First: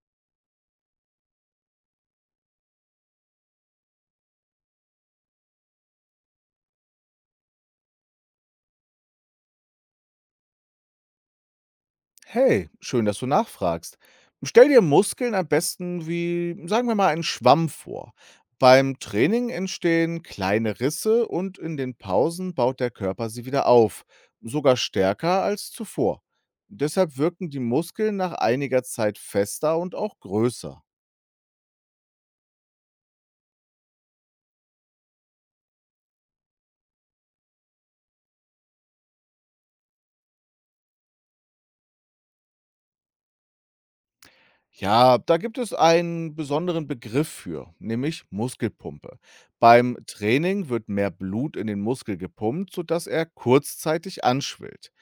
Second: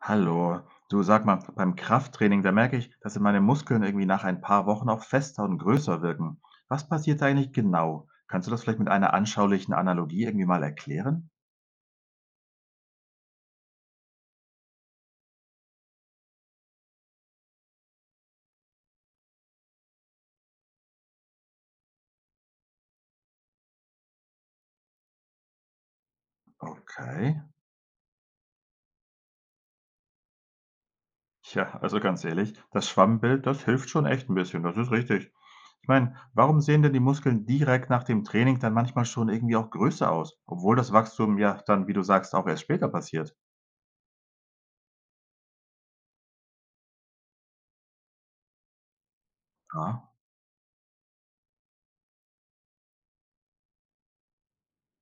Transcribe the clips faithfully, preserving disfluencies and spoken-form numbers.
Hallo. Du, sag mal, beim Krafttraining, da merke ich, dass meine Muskeln irgendwie nach ein paar Wochen auch fester und größer wirken. Was passiert da eigentlich genau? Kannst du das vielleicht mit einer anschaulichen Analogie irgendwie mal erklären? Hey, schön, dass du nachfragst. Stell dir Muskeln am besten wie, sagen wir mal, einen Schwamm vor. Beim Training entstehen kleine Risse und in den Pausen baut der Körper sie wieder auf, sogar stärker als zuvor. Deshalb Okay. wirken die Muskeln nach einiger Zeit fester und auch größer. Ja, also ganz ehrlich, das Schwammbild, das hilft schon echt ein bisschen, das ist richtig. Ich meine, warum sehen denn die Muskeln direkt nach dem Training dann manchmal schon irgendwie auch größer aus, obwohl das Wachstum ja dann, wie du sagst, auch erst später passiert? Ja, da gibt es einen besonderen Begriff für, nämlich Muskelpumpe. Beim Ah, Training wird mehr Blut in den Muskel gepumpt, sodass er kurzzeitig anschwillt.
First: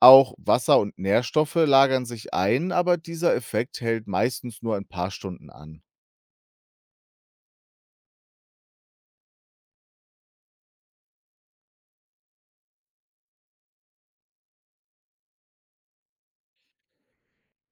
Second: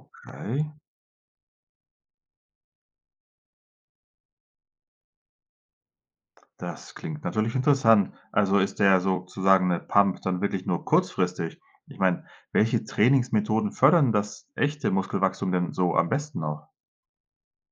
Auch Wasser und Nährstoffe lagern sich ein, aber dieser Effekt hält meistens nur ein paar Stunden an. Das klingt natürlich interessant. Also ist der sozusagen eine Pump dann wirklich nur kurzfristig? Ich meine, welche Trainingsmethoden fördern das echte Muskelwachstum denn so am besten noch?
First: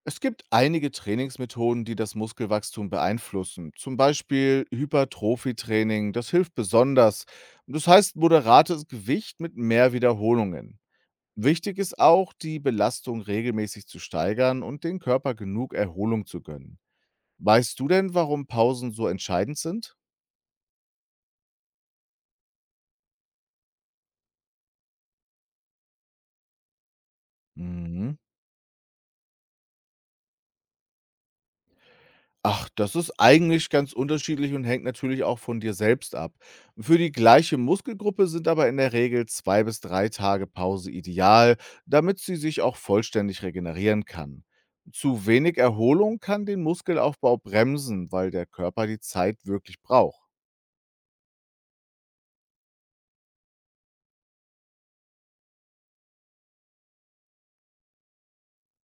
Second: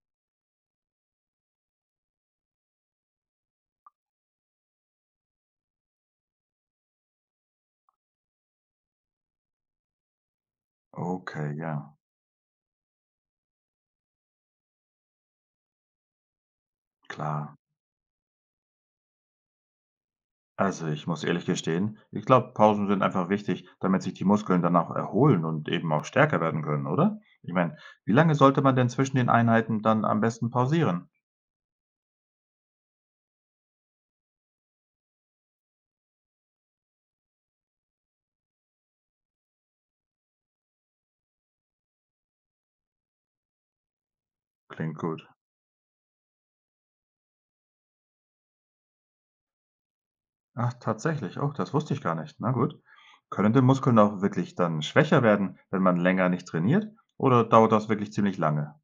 Es gibt einige Trainingsmethoden, die das Muskelwachstum beeinflussen. Zum Beispiel Hypertrophietraining, das hilft besonders. Das heißt moderates Gewicht mit mehr Wiederholungen. Okay, Wichtig ja, ist auch, die Belastung regelmäßig zu steigern und den Körper genug Erholung zu gönnen. klar. Weißt du denn, warum Pausen so entscheidend sind? Also ich muss ehrlich gestehen, ich glaube, Pausen sind einfach wichtig, damit sich die Muskeln dann auch erholen und eben auch stärker werden können, oder? Ich meine, wie Mhm. lange sollte man denn zwischen den Einheiten dann am besten pausieren? Ach, das ist eigentlich ganz unterschiedlich und hängt natürlich auch von dir selbst ab. Für die gleiche Muskelgruppe sind aber in der Regel zwei bis drei Tage Pause ideal, damit sie sich auch vollständig regenerieren kann. Klingt Zu gut. wenig Erholung kann den Muskelaufbau bremsen, weil der Körper die Zeit wirklich braucht. Ach, tatsächlich. Oh, das wusste ich gar nicht. Na gut. Können denn Muskeln auch wirklich dann schwächer werden, wenn man länger nicht trainiert? Oder dauert das wirklich ziemlich lange?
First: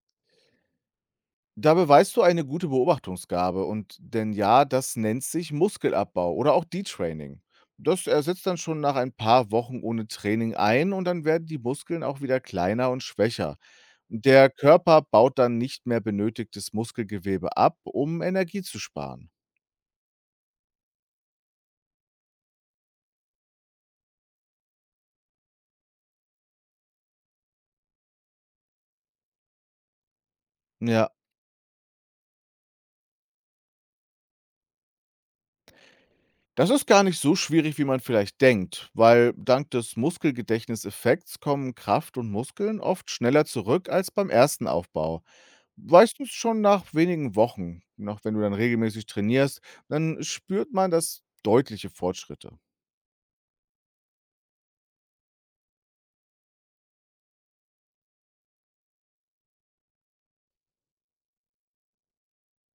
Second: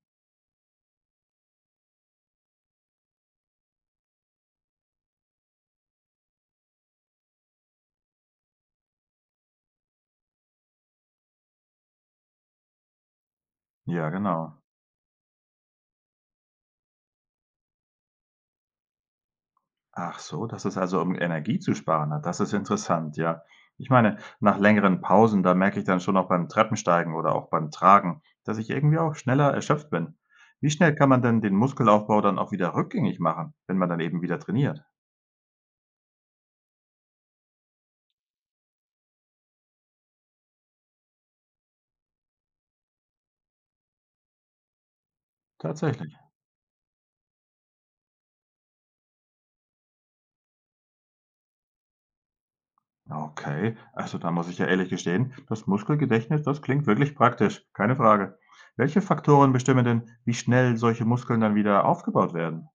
Da beweist du eine gute Beobachtungsgabe und denn ja, das nennt sich Muskelabbau oder auch Detraining. Das ersetzt dann schon nach ein paar Wochen ohne Training ein und dann werden die Muskeln auch wieder kleiner und schwächer. Ja, Der genau. Körper baut dann nicht mehr benötigtes Muskelgewebe ab, um Energie zu sparen. Ach so, das ist also um Energie zu sparen. Na, das ist interessant, ja. Ich meine, nach längeren Pausen, da merke ich dann schon auch beim Treppensteigen oder auch beim Tragen, dass ich irgendwie auch schneller erschöpft bin. Wie schnell kann Ja. man denn den Muskelaufbau dann auch wieder rückgängig machen, wenn man dann eben wieder trainiert? Das ist gar nicht so schwierig, wie man vielleicht denkt, weil dank des Muskelgedächtniseffekts kommen Kraft und Muskeln oft schneller zurück als beim ersten Aufbau. Weißt Tatsächlich. du es schon nach wenigen Wochen, noch wenn du dann regelmäßig trainierst, dann spürt man das deutliche Fortschritte. Okay, also da muss ich ja ehrlich gestehen, das Muskelgedächtnis, das klingt wirklich praktisch, keine Frage. Welche Faktoren bestimmen denn, wie schnell solche Muskeln dann wieder aufgebaut werden?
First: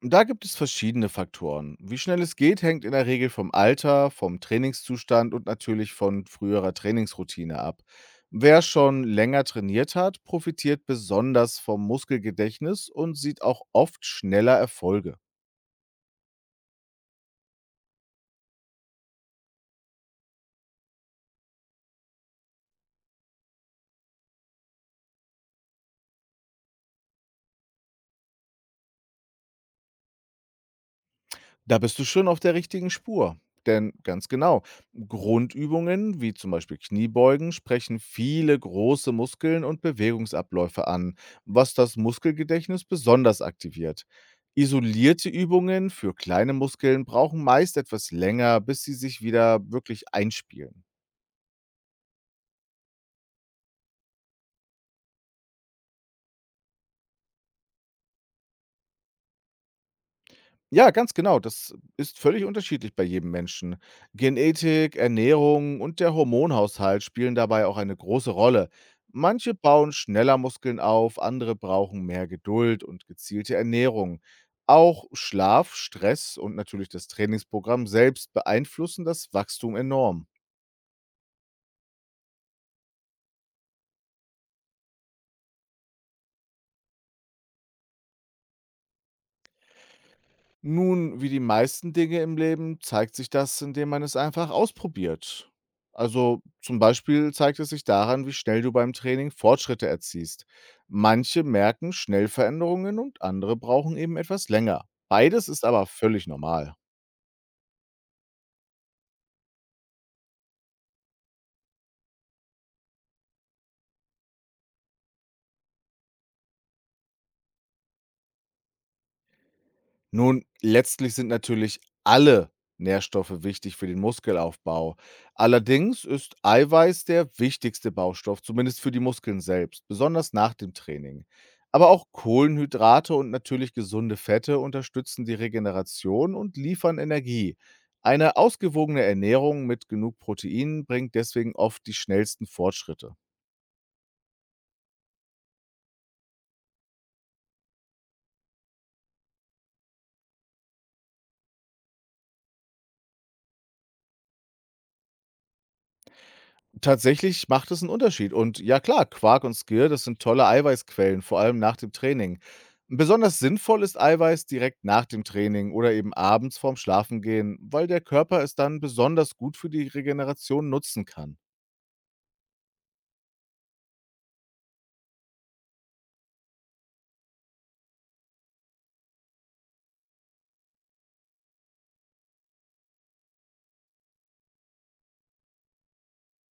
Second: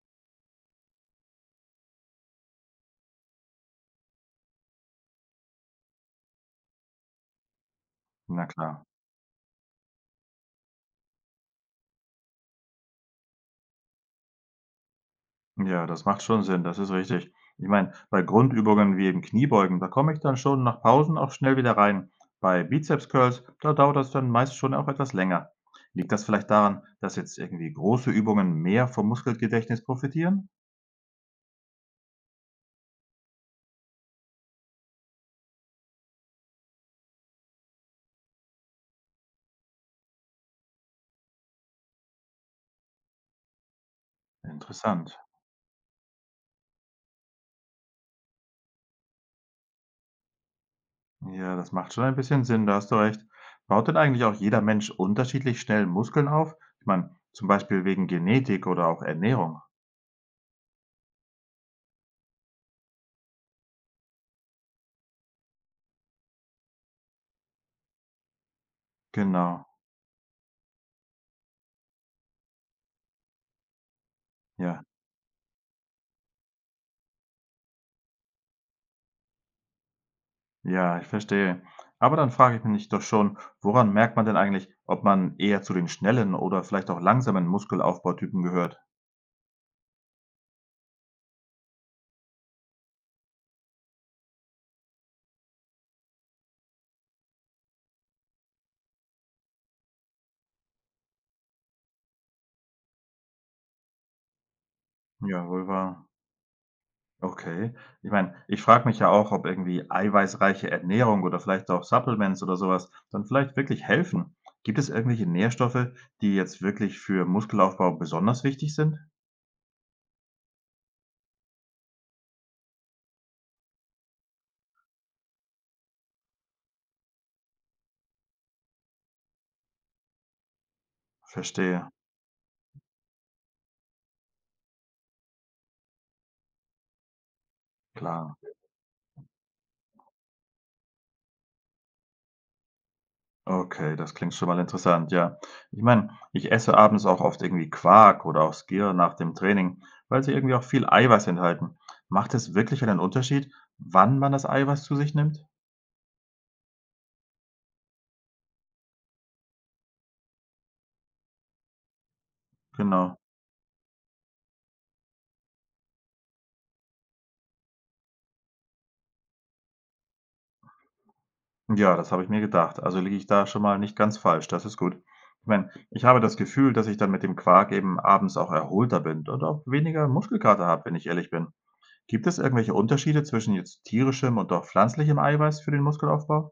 Da gibt es verschiedene Faktoren. Wie schnell es geht, hängt in der Regel vom Alter, vom Trainingszustand und natürlich von früherer Trainingsroutine ab. Na Wer klar. schon länger trainiert hat, profitiert besonders vom Muskelgedächtnis und sieht auch oft schneller Erfolge. Ja, das macht schon Sinn, das ist richtig. Ich meine, bei Grundübungen wie eben Kniebeugen, da komme ich dann schon nach Pausen auch schnell wieder rein. Bei Bizeps-Curls, da dauert das dann meist schon auch etwas länger. Liegt das vielleicht daran, dass jetzt irgendwie große Übungen mehr vom Muskelgedächtnis profitieren? Da bist du schon auf der richtigen Spur. Denn ganz genau, Grundübungen wie zum Beispiel Kniebeugen sprechen viele große Muskeln und Bewegungsabläufe an, was das Muskelgedächtnis besonders aktiviert. Interessant. Isolierte Übungen für kleine Muskeln brauchen meist etwas länger, bis sie sich wieder wirklich einspielen. Ja, das macht schon ein bisschen Sinn, da hast du recht. Baut denn eigentlich auch jeder Mensch unterschiedlich schnell Muskeln auf? Ich meine, zum Beispiel wegen Genetik oder auch Ernährung. Ja, ganz genau. Das ist völlig unterschiedlich bei jedem Menschen. Genetik, Ernährung und der Hormonhaushalt spielen dabei auch eine große Rolle. Manche Genau, bauen schneller Muskeln auf, andere brauchen mehr Geduld und gezielte Ernährung. ja, Auch Schlaf, Stress und natürlich das Trainingsprogramm selbst beeinflussen das Wachstum enorm. ja, ich verstehe. Aber dann frage ich mich doch schon, woran merkt man denn eigentlich, ob man eher zu den schnellen oder vielleicht auch langsamen Muskelaufbautypen gehört? Nun, wie die meisten Dinge im Leben zeigt sich das, indem man es einfach ausprobiert. Also zum Beispiel zeigt es sich daran, wie schnell du beim Training Fortschritte erziehst. Manche merken schnell Veränderungen und andere brauchen eben etwas länger. Ja, Beides ist wohl aber wahr. völlig normal. Okay. Ich meine, ich frage mich ja auch, ob irgendwie eiweißreiche Ernährung oder vielleicht auch Supplements oder sowas dann vielleicht wirklich helfen. Gibt es irgendwelche Nährstoffe, die jetzt wirklich für Muskelaufbau besonders wichtig sind? Nun, letztlich sind natürlich alle Nährstoffe wichtig für den Muskelaufbau. Allerdings ist Eiweiß der wichtigste Baustoff, zumindest für die Muskeln selbst, besonders nach dem Training. Aber Verstehe. auch Kohlenhydrate und natürlich gesunde Fette unterstützen die Regeneration und liefern Energie. Klar. Eine ausgewogene Ernährung mit genug Proteinen bringt deswegen oft die schnellsten Fortschritte. Okay, das klingt schon mal interessant, ja. Ich meine, ich esse abends auch oft irgendwie Quark oder auch Skyr nach dem Training, weil sie irgendwie auch viel Eiweiß enthalten. Macht es wirklich einen Unterschied, wann man das Eiweiß zu sich nimmt? Tatsächlich macht es einen Unterschied und ja klar, Quark und Skir, das sind tolle Eiweißquellen, vor allem nach dem Training. Genau. Besonders sinnvoll ist Eiweiß direkt nach dem Training oder eben abends vorm Schlafengehen, weil der Körper es dann besonders gut für die Regeneration nutzen kann. Ja, das habe ich mir gedacht. Also liege ich da schon mal nicht ganz falsch. Das ist gut. Ich meine, ich habe das Gefühl, dass ich dann mit dem Quark eben abends auch erholter bin oder auch weniger Muskelkater habe, wenn ich ehrlich bin. Gibt es irgendwelche Unterschiede zwischen jetzt tierischem und auch pflanzlichem Eiweiß für den Muskelaufbau?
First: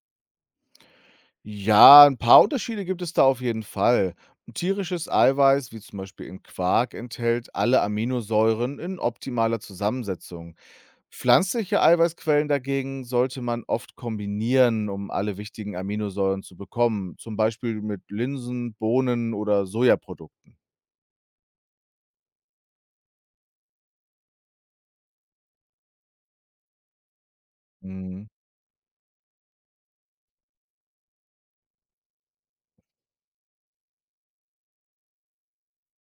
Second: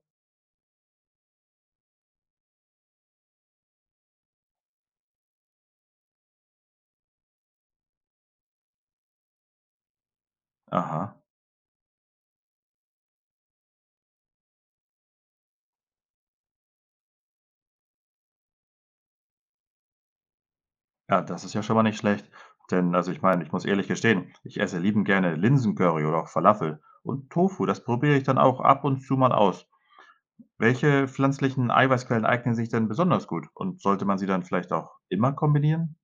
Ja, ein paar Unterschiede gibt es da auf jeden Fall. Tierisches Eiweiß, wie zum Beispiel in Quark, enthält alle Aminosäuren in optimaler Zusammensetzung. Aha. Pflanzliche Eiweißquellen dagegen sollte man oft kombinieren, um alle wichtigen Aminosäuren zu bekommen, zum Beispiel mit Linsen, Bohnen oder Sojaprodukten. Ja, das ist ja schon mal nicht schlecht. Denn, also ich meine, ich muss ehrlich gestehen, ich esse liebend gerne Linsencurry oder auch Falafel. Und Tofu, das probiere ich Mhm. dann auch ab und zu mal aus. Welche pflanzlichen Eiweißquellen eignen sich denn besonders gut? Und sollte man sie dann vielleicht auch immer kombinieren?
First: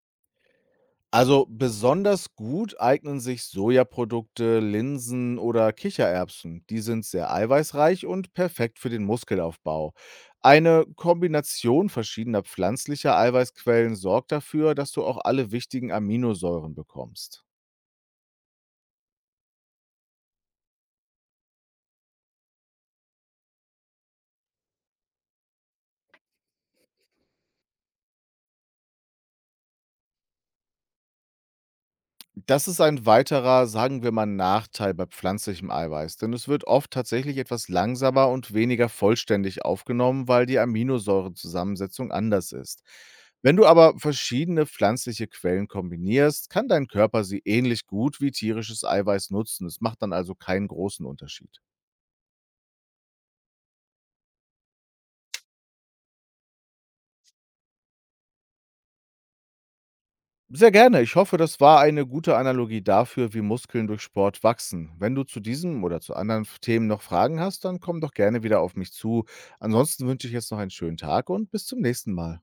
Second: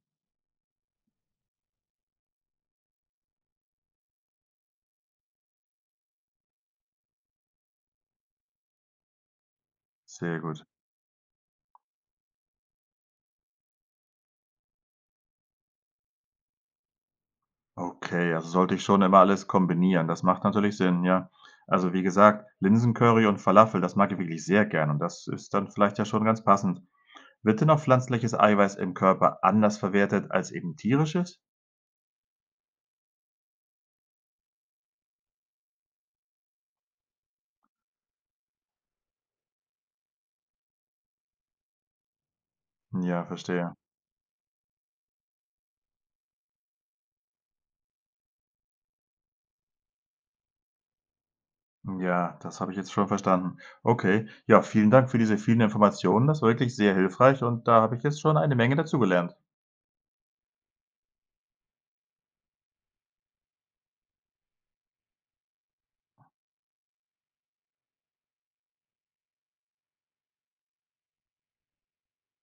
Also besonders gut eignen sich Sojaprodukte, Linsen oder Kichererbsen. Die sind sehr eiweißreich und perfekt für den Muskelaufbau. Sehr gut. Eine Kombination verschiedener pflanzlicher Eiweißquellen sorgt dafür, dass du auch alle wichtigen Aminosäuren bekommst. Okay, also sollte ich schon immer alles kombinieren. Das macht natürlich Sinn, ja. Also wie gesagt, Linsencurry und Falafel, das mag ich wirklich sehr gern und das ist dann vielleicht ja schon ganz passend. Wird denn auch pflanzliches Eiweiß im Körper anders verwertet als eben tierisches? Das ist ein weiterer, sagen wir mal, Nachteil bei pflanzlichem Eiweiß, denn es wird oft tatsächlich etwas langsamer und weniger vollständig aufgenommen, weil die Aminosäurezusammensetzung anders ist. Ja, Wenn du verstehe. aber verschiedene pflanzliche Quellen kombinierst, kann dein Körper sie ähnlich gut wie tierisches Eiweiß nutzen. Es macht dann also keinen großen Unterschied. Ja, das habe ich jetzt schon verstanden. Okay, ja, vielen Dank für diese vielen Informationen. Das war wirklich sehr hilfreich und da habe ich jetzt schon eine Menge dazugelernt. Sehr gerne. Ich hoffe, das war eine gute Analogie dafür, wie Muskeln durch Sport wachsen. Wenn du zu diesem oder zu anderen F- Themen noch Fragen hast, dann komm doch gerne wieder auf mich zu. Ansonsten wünsche ich jetzt noch einen schönen Tag und bis zum nächsten Mal.